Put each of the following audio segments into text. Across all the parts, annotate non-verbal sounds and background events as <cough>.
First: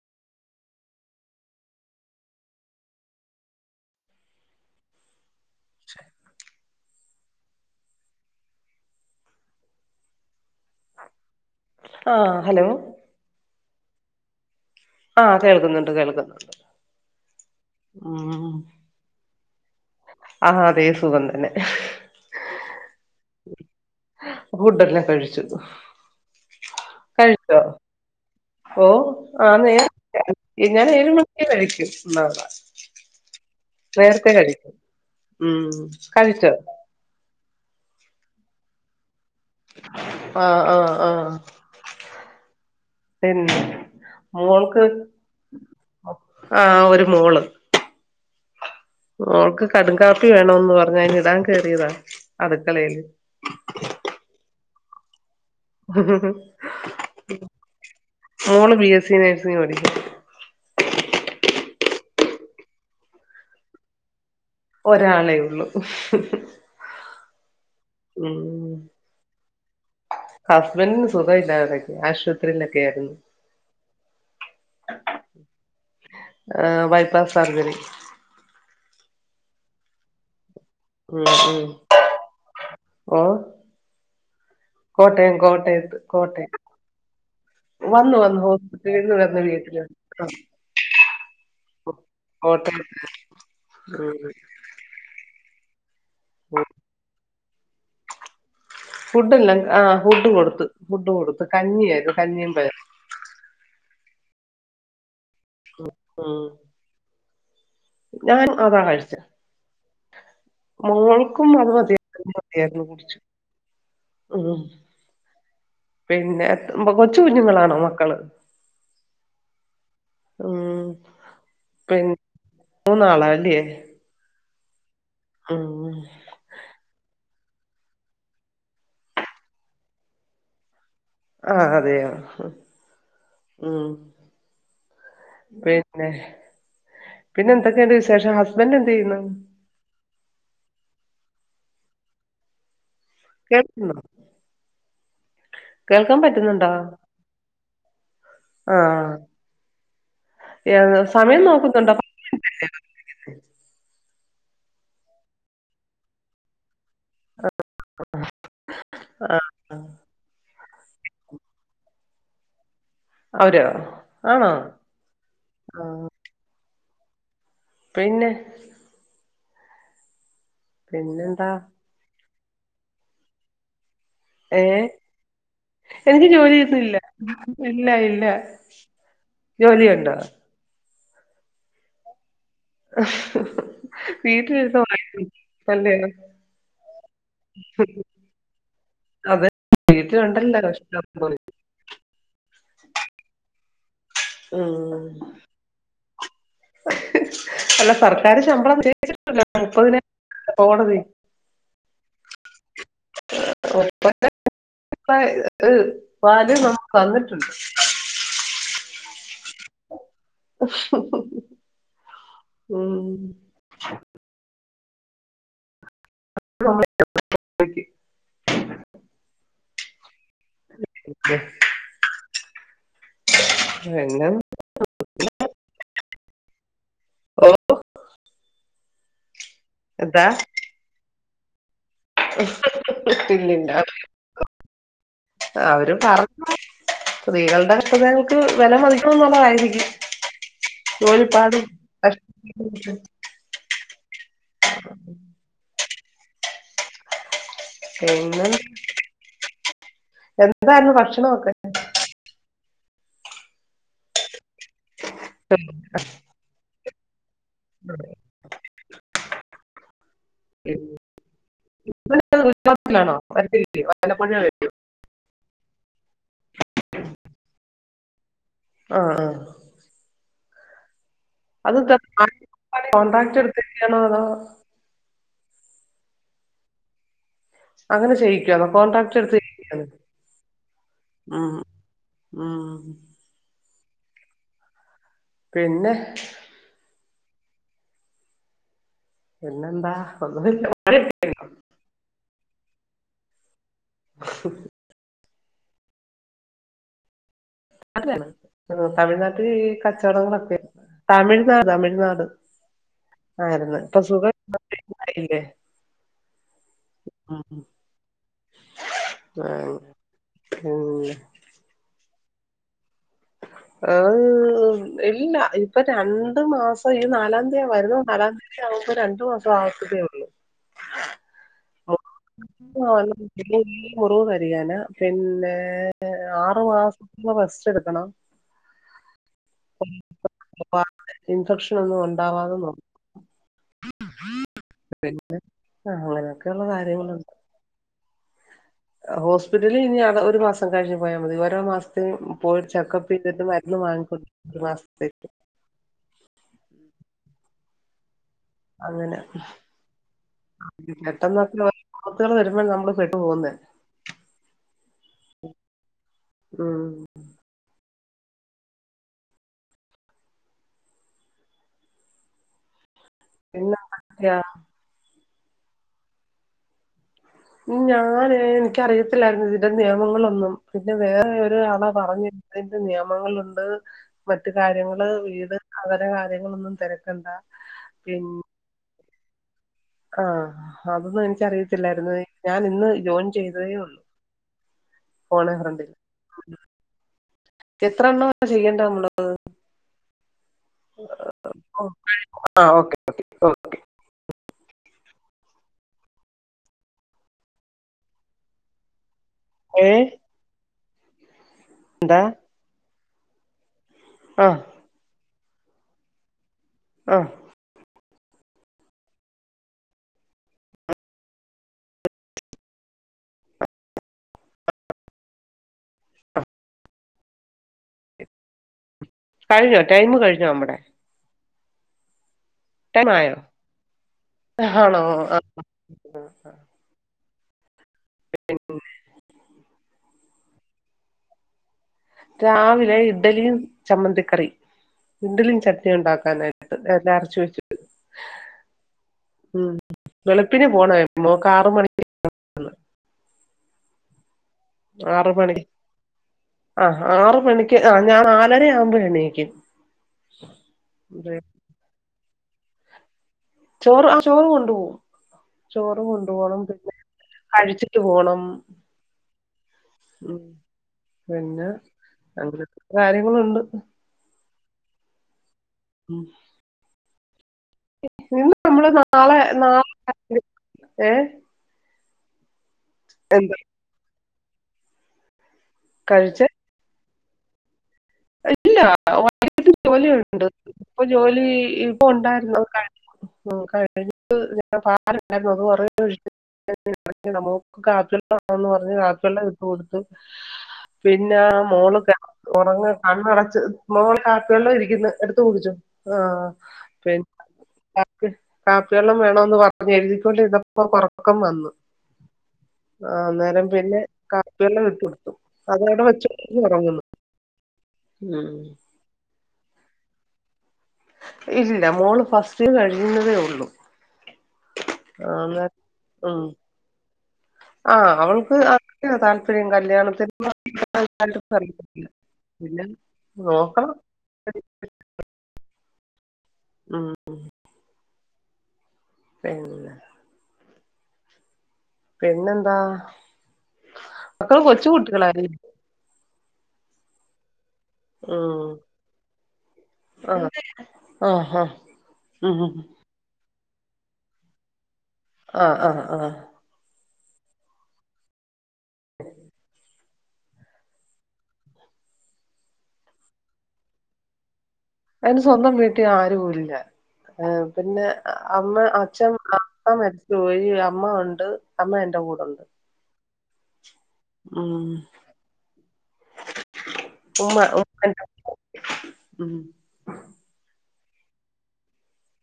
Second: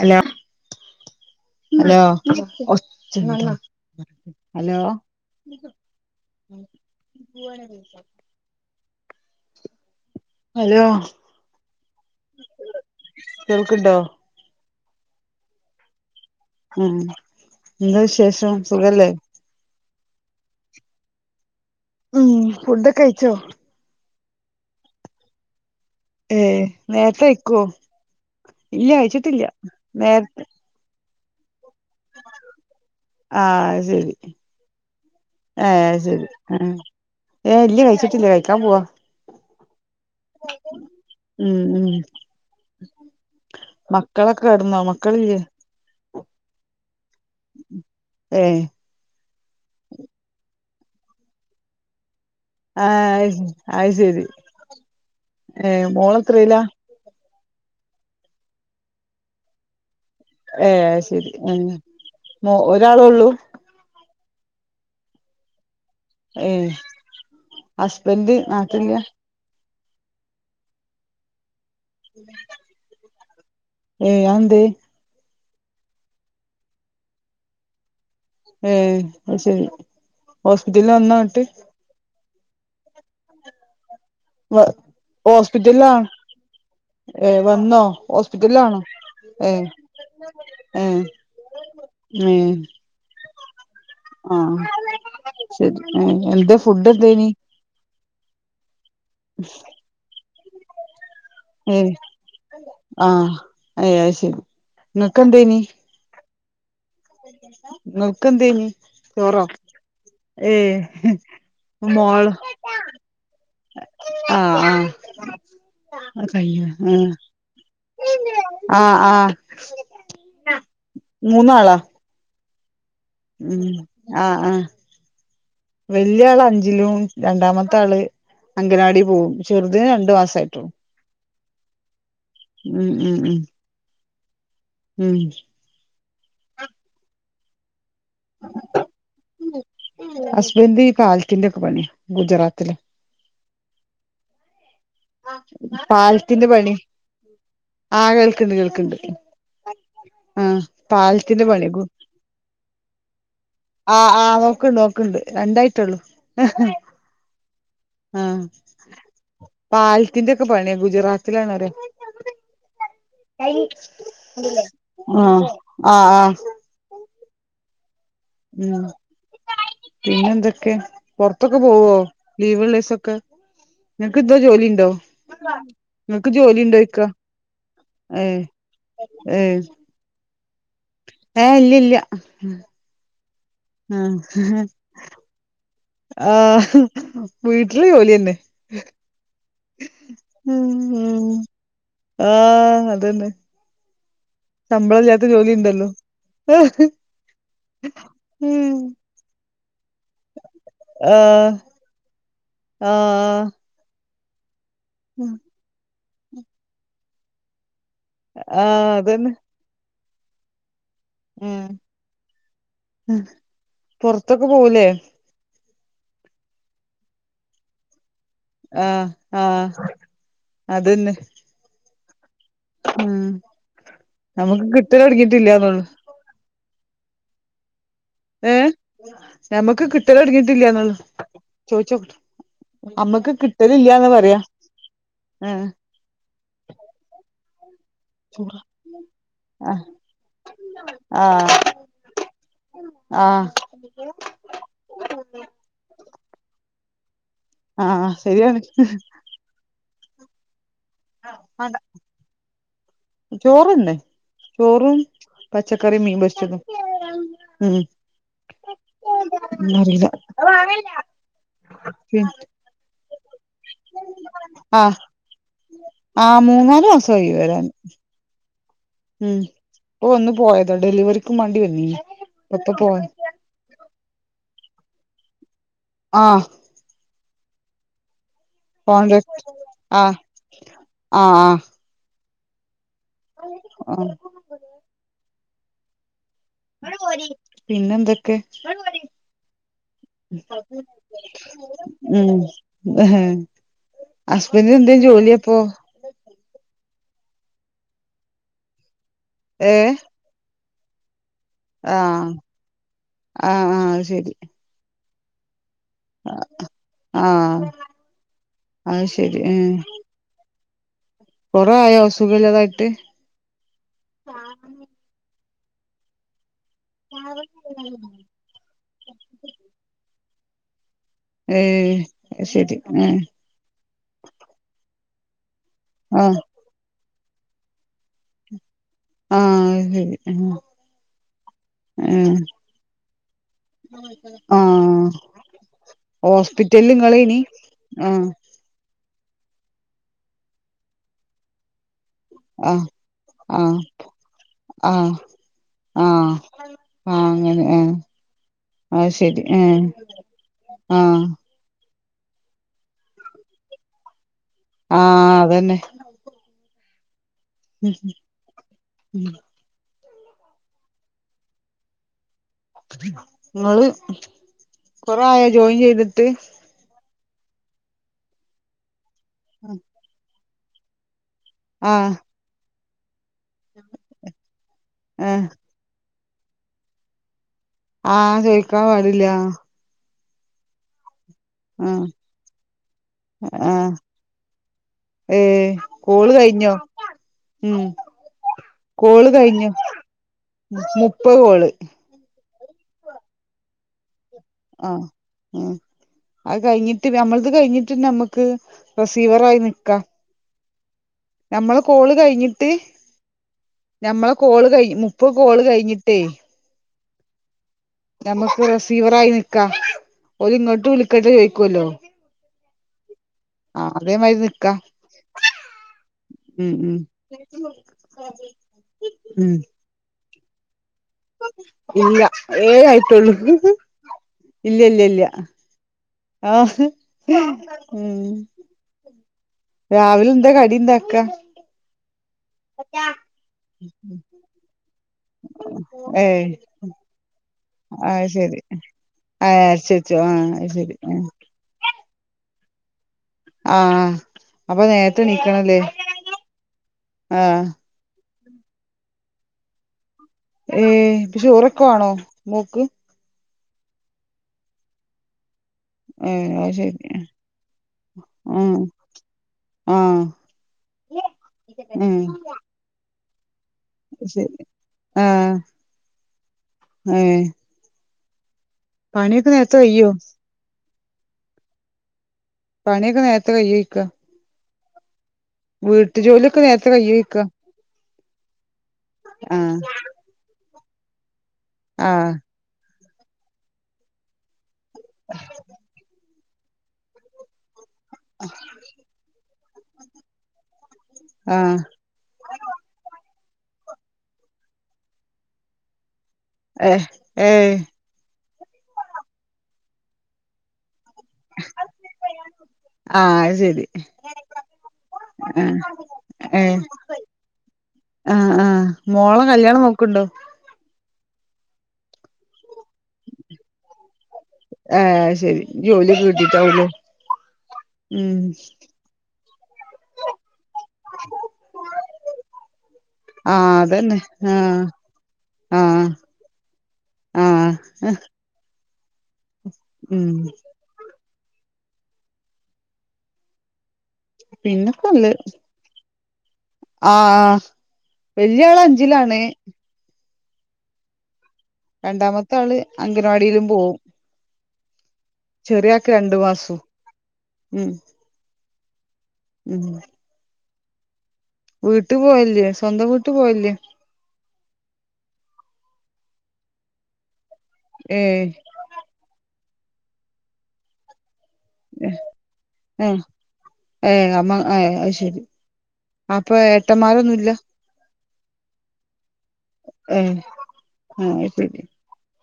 Hello hello hello hello ആഹ് hello ക്ക്ണ്ടോ ആഹ് കേൾക്കുന്നുണ്ട് കേൾക്കുന്നുണ്ട് ഉം എന്താ വിശേഷം സുഖല്ലേ ആഅതേ സുഖംതന്നെ ഉം ഫുഡക്കെ കഴിച്ചോ ഫുഡല്ലാം കഴിച്ചു ഏ കഴിച്ചോ നേരത്തെയ്ക്കോ ഓ ഇല്ല്യ കയ്ച്ചിട്ടില്ല ആഹ് നേര ന്ന ആഹ് ശരി നേർത്തെ കഴിച്ചു ഉം കഴിച്ചോ ഏ ഇല്ല കഴിച്ചിട്ടില്ല കഴിക്കാൻ പോവാ ആഹ ആഹ ആഹ ഉം ഉം പിന്നെ മക്കളൊക്കെ കെടന്നോ മോൾക്ക് മക്കളില്ലേ ആഹ ഒരു മോള് എ മൾക്ക് കട കാാപ്പി വേണന്ന് പറഞ്ഞ അതിനി ഇടാൻ കേറിയതാ അടുക്കളയില് ആഹ അയി ആയി ശരി ഏഹ് മോളെത്രയിലാ മോള് ബി എസ് സി നേഴ്സിംഗ പഠിക്ക ഏ ശരി ഉ മോ ഒരാള ഉള്ളൂ ഒരാളേ ഉള്ള ഏ ഹസ്ബന്ഡ് നട്ടില്ല ഹസ്ബൻ് സുധ ഇല്ല ആശുപത്രിയിലൊക്കെ ആായിരുന്നു ഏഹ് അതെന്തേ ആ ബൈപ്പാസ് സാർജറി ഏ അ ശരി ഹോസ്പിറ്റല വന്നാട്ട് ഹ വ ഹസ്പിറ്റൽ ആാ കോട്ടയം ഏ വന്നോ വന്നു വന്നു ഹോസ്പിറ്റലാണോ ഹോസ്പിറ്റലിൽ നിന്ന് വന്ന് ഏ വീട്ടില് ആഹ് ഏ മ കോട്ടയത്ത് ഉം ആഹ ശ ആ എന്താ ഉം ഫുഡ് എന്തേനി ഫുഡ് എല്ലാം ആ ഫുഡ് കൊടുത്ത ഫുഡ് കൊടുത്ത ഏ ആഹ അയ ശരി നിങ്ങക്ക എന്തനി ഉം ഞാൻ ഇങ്ങക്കെന്തേനി അതാ കഴിച്ചെ ചോറോ? ഏ മോൾക്കും അത് മോള് മതിയായിരുന്നു <unintelligible> കുട്ച്ച് ഉം ആഹ് ആഹ് പിന്നെ കഴിഞ്ഞു എത്ത് ബ് കൊച്ചു കുഞ്ഞുങ്ങളാണോ മക്കള്? ആഹ് ആഹ് ഉം മൂന്നാളാ പി ഉം ആഹ് ആഹ് ഉം വെല്ല്യാളഞ്ച്ലും രണ്ടാമത്തള് അങ്കലവാടി പോവും ചെർതിന് രണ്ട് മാസായിട്ടൊള്ളൂ. ആഹ് അതെയോ ഉം ഉം ഉം ഉം പിന്നെ പിന്നെ എന്തൊക്കെയണ്ട് വിശേഷം ഹസ്ബൻഡറ് എന്ത് ചെയ്യുന്നു? ഹസ്ബന്ഡ് ഈ പാലത്തിന്റെ ഒക്കെ പണി ഗുജറാത്തില് കേൾക്കുന്നു പാലത്തിന്റെ പണി ആഹ് കേൾക്ക്ണ്ട് കേൾക്ക്ണ്ട് ആഹ് ആഹ് ഏഹ് സമയം പാലത്തിന്റെ പണികുപോയ് നോക്കുന്നുണ്ടോ ആഹ് ആഹ് നോക്കണ്ണ്ട് നോക്ക്ണ്ണ്ട് രണ്ടായിട്ടൊള്ളൂ ആഹ് ആഹ് പാലത്തിന്റെക്കെ പണിയാ ഗുജറാത്തിലാണ് പറയാ ആഹ് അവരോ ആണോ ആഹ് ആഹ് പിന്നെ പിന്നെന്തൊക്കെ പിന്നെന്താ പൊറത്തൊക്കെ പോവോ ലീവ്ള്ളേസക്കെ ഏ എനിക്ക് നിങ്ങക്ക് ജോലി കിട്ടീല്ല ഉണ്ടോയിക്ക ഇല്ല ഇല്ല ഏ ജോലിയൊണ്ടോ ഏഹ് ഇല്ലില്ല വീട്ടിലിരുന്ന് വായിക്കും അല്ലയോ ആ വീട്ടില് ജോലിന്നെ ഉം അതെ വീട്ടിലൊണ്ടല്ല ഉം <unintelligible> ആഹ് അതന്നെ ശമ്പളം ഉം ഇല്ലാത്ത ജോലി ഇണ്ടല്ലോ എഹ് മ് ആ ഇപ്പ പിന്നെ ആഹ് ആഹ് ആഹ് പ ഏ <unintelligible> പാല് നമുക്ക് വന്നിട്ടുണ്ട് ആഹ് അതന്നെ അ <unintelligible> ഉം ഉം പൊറത്തൊക്കെ പോവൂലേ പോകാൻ പറ്റത്തില്ല <unintelligible> ആ ഹ് ആഹ് അത് തന്നെ ഉം നമുക്ക് കിട്ടിയാ കടിക്കത്തില്ലിയോ തോണത് ഓഹ് ഏ ഞമ്മക്ക് കിട്ടല് തൊടങ്ങിട്ടില്ലിയന്ന് ട്ടില്ലിണ്ട കിട്ടലില്ലാന്ന് പറയാ <unintelligible> ആഹ് അവരും പറഞ്ഞു സ്ത്രീകൾ അപ്പ നമ്മക്ക് വെല മതിക്കണമെന്നുള്ളതായിരിക്കും ആഹ് ജോലിപ്പാടും കഷ്ടപാടുമൊക്കെ <inaudible> ആഹ് ആഹ് പിന്നെ ശരിയാണ് എന്തായിരുന്നു ഭക്ഷണംയൊക്കെ ചോറ് തന്നെ ചോറും പച്ചക്കറിയും മീൻ പൊരിച്ചതും അ <inaudible> ന്നുല്ല മ് ണോ വല്ലപ്പോഴേ വരൂ ആഹ് ആഹ് മൂന്നാല് മാസമായി വരാൻ ആ ആ ഉം ഒന്ന് പോയതാ ഡെലിവറി അത് കോൺ്രാക്ട് എടുത്തെയിന്റെയാണോ അതോ ആഹ് അങ്ങനെ ചെയ്യിക്കുവാണോകോൺട്രാക്ട് എടുത്ത് കോൺട്രാക്ട് ചെയ്ക്കുവാണോ ആ ആ ആ ആഹ് ആ പിന്നെ പിന്നെന്തൊക്കെ പിന്നെന്താ ഒന്നുമില്ല ഉം ഹസ്ബൻഡ്ന് എന്തേ ജോലിയപ്പൊ അത് തമിഴ്നാട്ടിൽ ഏ കച്ചവടങ്ങളൊക്കെ തമിഴ് ആ തമിഴ്നാട് ആ ആരുന്നു ആ ഇപ്പൊ സുഖമില്ലാതെ <unintelligible> ആഹ് അയ്ശെരി ആ, മ് <inaudible> കൊറേ ആയോ സുഖില്ലാതായിട്ട് ഇല്ല ഇപ്പൊ രണ്ടു മാസം പ്പൊ ഈ നാലാം തീ വരുന്ന നാലാം തീയതി ആവുമ്പോ രണ്ടു മാസം ആവത്തതേ ള്ളൂ ഏ ഓ ശരി <unintelligible> ഏ മുറിവ് കരിയാന് പിന്നെ ആ ആറ് മാസം റെസ്റ്റ് എടുക്കണം ആഹ് അങ്ങനെ ഇൻഫെക്ഷൻ ഒന്നും മ് ഉണ്ടാവാതെ ആഹ് നോക്കണം ആ, അങ്ങനെയൊക്കെയുള്ള ഹോസ്പിറ്റലും ങ്ങള് കാര്യങ്ങളുണ്ട് ഇനി ആഹ് ഹോസ്പിറ്റലിൽ ഇനി ഒരു മാസം കഴിഞ്ഞ് പോയാ മതി ഓരോ മാസ് പോയി ആഹ് ചെക്കപ്പ് ചെയ്തിട്ട് മരുന്ന് ആഹ് വാങ്ങിക്കും ഒരു മാസത്തേക്ക്‌ ആഹഹ് ആഹ് അങ്ങനെ മ് അങ്ങനെ ആഹ് പെട്ടെന്നൊക്ക ആപത്തുകള് വരുമ്പോൾ നമ്മള് പെട്ടു പോകുന്നേ ആ അതന്നെ ഉം <unintelligible> പിന്നെ ങ്ങള് കൊറേ ആയ ജോയിൻ ചെയ്തിട്ട്. ഞാന് എനിക്കറിയത്തില്ലായിരുന്നു ഇതിന്റെ നിയമങ്ങളൊന്നും പിന്നെ വേ ആഹ് <unintelligible> നിയമങ്ങളുണ്ട് മറ്റ് കാര്യങ്ങള് ആഹ് വീട് അവ കാര്യങ്ങളൊന്നും തിരക്കണ്ട. ആ ചോദിക്കാൻ പാടില്ല. ആ അതൊന്നും ആഹ് എനിക്കറിയത്തില്ലായിരുന്നു ഞാൻ ഇന്ന് ജോയിൻ ചെയ്തതേ ഉള്ളു. ഏ കോള് കഴിഞ്ഞോ? ഉം എത്ര എണ്ണമാ ചെയ്യേണ്ടേ നമ്മള് കോള് കഴിഞ്ഞു. മുപ്പതോള് ഓ ആ ഓക്കെ ഓക്കെ ഓക്കെ. ആ ഉ അത് കഴിഞ്ഞിട്ട് നമ്മളത് കഴിഞ്ഞിട്ട് നമ്മക്ക് റി സിവറായി ഓക്കെ നിക്കാ നമ്മള കോള് എന്താ കഴിഞ്ഞിട്ട് ഞമ്മളെ ആ കോള് കഴി മുപ്പത് കോള് കഴിഞ്ഞിട്ടെയ് ആ നമ്മക്ക് റിസീവറായി നിക്കാ ഓര് ഇങ്ങോട്ട് വിളിക്കട്ടെ ചോയിക്കോ ലോ ആ അതേമാരി നിക്ക ഉം ഉം കഴിഞ്ഞോ ടൈം കഴിഞ്ഞോ നമ്മടെ ഇല്ല്യ ഏഴ് ടൈം ആയിട്ടോളൂ ആയോ ഇല്ല ആണോ ഇല്ല്യ ഇല്യാ ആ ആ ഉം രാവിലെന്താ കടിണ്ടാക്കാ? രാവിലെ ഇഡലിയും ചമ്മന്തിക്കറിയും. ഇഡലിയും ചട്നിയും ഏയ് ഉണ്ടാക്കാനായിട്ട് എല്ലാം അരച്ച് വെ അത് ശരി ഏഹ് ഉം അരച്ച് വെച്ചോ ആഹ് വെളുപ്പിന് അത് പോണം ശരി <inaudible> ആ ആറ് മണി ആ ആറ് ആഹ് മണിക്ക് ആ ഞാൻ ആ വളരെ <unintelligible> ഏ ചോറൊക്കെ വാണോ മോക്ക്? ചോറ് ആ ചോറ് കൊണ്ടു പോവും. ചോറ് കൊണ്ടു ഏഹ് പോണം അത് പിന്നെ ശരി കഴിച്ചിട്ട് പോണം. ആഹ് ആഹ് ഉം പിന്നെ ഉം അങ്ങനത്തെ കാര്യങ്ങളുണ്ട്. ശരി ആ ഏ നിന്ന് കയ്യോ <unintelligible> പണിയൊക്കെ നേരത്തെ കയ്യോയിക്ക? വീട്ട് കഴിച്ച് ജോലിയൊക്കെ നേരത്തെ കൈയ്യോഴിക്ക? ഇല്ല <unintelligible> ഇപ്പൊ ജോലി ആഹ് ഉണ്ടായിരുന്നു. ഉം <unintelligible> <unintelligible> ഇട്ട് കൊടുത്ത്. പിന്നെ ആ ആഹ് മോളൊക്കെ ഉറങ്ങ? അടച്ച് മോളെ കാപ്പി വെള്ളം ഇരിക്കുന്നു എടുത്ത കുടിച്ചോ? ആ ഏഹ് പി ഏഹ് കാപ്പി വെള്ളം വേണന്ന് പറഞ്ഞ് <unintelligible> ആ ആഹ് അത് അന്നേരം ശരി പിന്നെ കാപ്പിയെള്ളം ആഹ് <unintelligible> ഉറങ്ങുന്നു ആ ഉം. ആ മോളെ കല്യാണം നോക്ക് ണ്ടോ? ഇല്ല മോള് ഫസ്റ്റ് ഇയർ കഴിയുന്നതേ ഉള്ളു. ഏഹ് ആ, അത് ശരി ജോലിയൊക്കെ ഉം, കിട്ടീട്ടാവൂലേ ആ, ഉം അവൾക്ക്, അതിനാ, താല്പ ഇത്രയും, കല്യാണത്തി <inaudible> ആഹ്, അതന്നെ, ആ. ആഹ്, ഉം ആ. പിന്നെ ഉം. പിന്നെന്താ, മക്കള് കൊച്ചു കുട്ടികളായി. ആ, വല്യാൾ, അഞ്ചിലാണ്. ആ, ആഹ, ആഹ. രണ്ടാമത്താള്, അംഗനവാടിലും, പോവും. ആഹ് ആഹ് ചെറിയാക്ക്, ആഹ് രണ്ട് മാസോം, ഉം. ഉം. വീട്ട്, പോവൽല്ലേ, സ്വന്തം വീട്ട്, പോവൽല്ലെ. അയ്ന്, സ്വന്തം വീട്ടി ആരൂല്ല, പിന്നെ, ഏഹ് അമ്മ, അച്ഛൻ അപ്പ, മരിച്ചു പോയി, അമ്മ ഉണ്ട്, അമ്മ, എന്റെ കൂടൊണ്ട്. ഏ, അമ്മ, ഏ, അയ്ശരി, അപ്പൊ, ഏട്ടന്മാരൊന്നുല്ല. ഉമ്മ ഉമ്മ എന്റെ ഉം ഏ, ആ, അയ്ശരി,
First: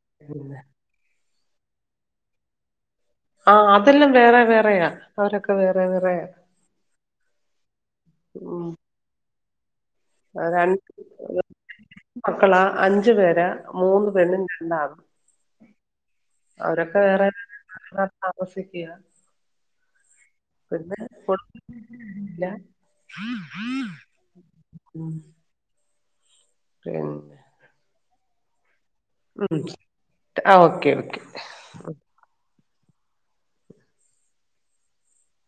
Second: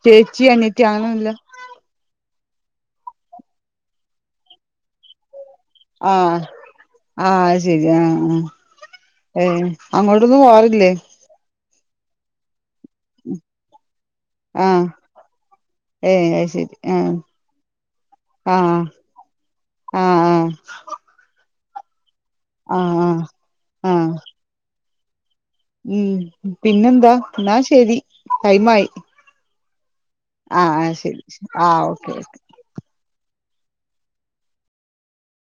ചേച്ചി, പിന്നെ അനിയത്തി, <unintelligible> ആ, അതെല്ലാം, വേറെ, വേറെയാ അവര ആഹ്, ആഹ്, അശെരി, ആഹ്, ആഹ്. ഉം ഏയ്, അങ്ങോട്ടൊന്നും, രണ്ട് പോവാറില്ലേ. മക്കളാ, അഞ്ചു പേര, മൂന്ന്, പെണ്ണും, ആഹ് രണ്ടാണും. ഏഹ് അത് ശരി അവരൊക്കെ, ആഹ് വേറെ, വേറെ, <inaudible> ആഹ് താമസിക്കുഅ, ആഹ് പിന്നെ <unintelligible> ല്ല. ആഹ് ആഹ് ആഹ് ഉം, പിന്നെന്താ, ന്നാശെരി, ടൈമായി. ഉം, ആ, ആഹ് ഓക്കെ ഓക്കെ. ശരി ആഹ് ഓക്കെ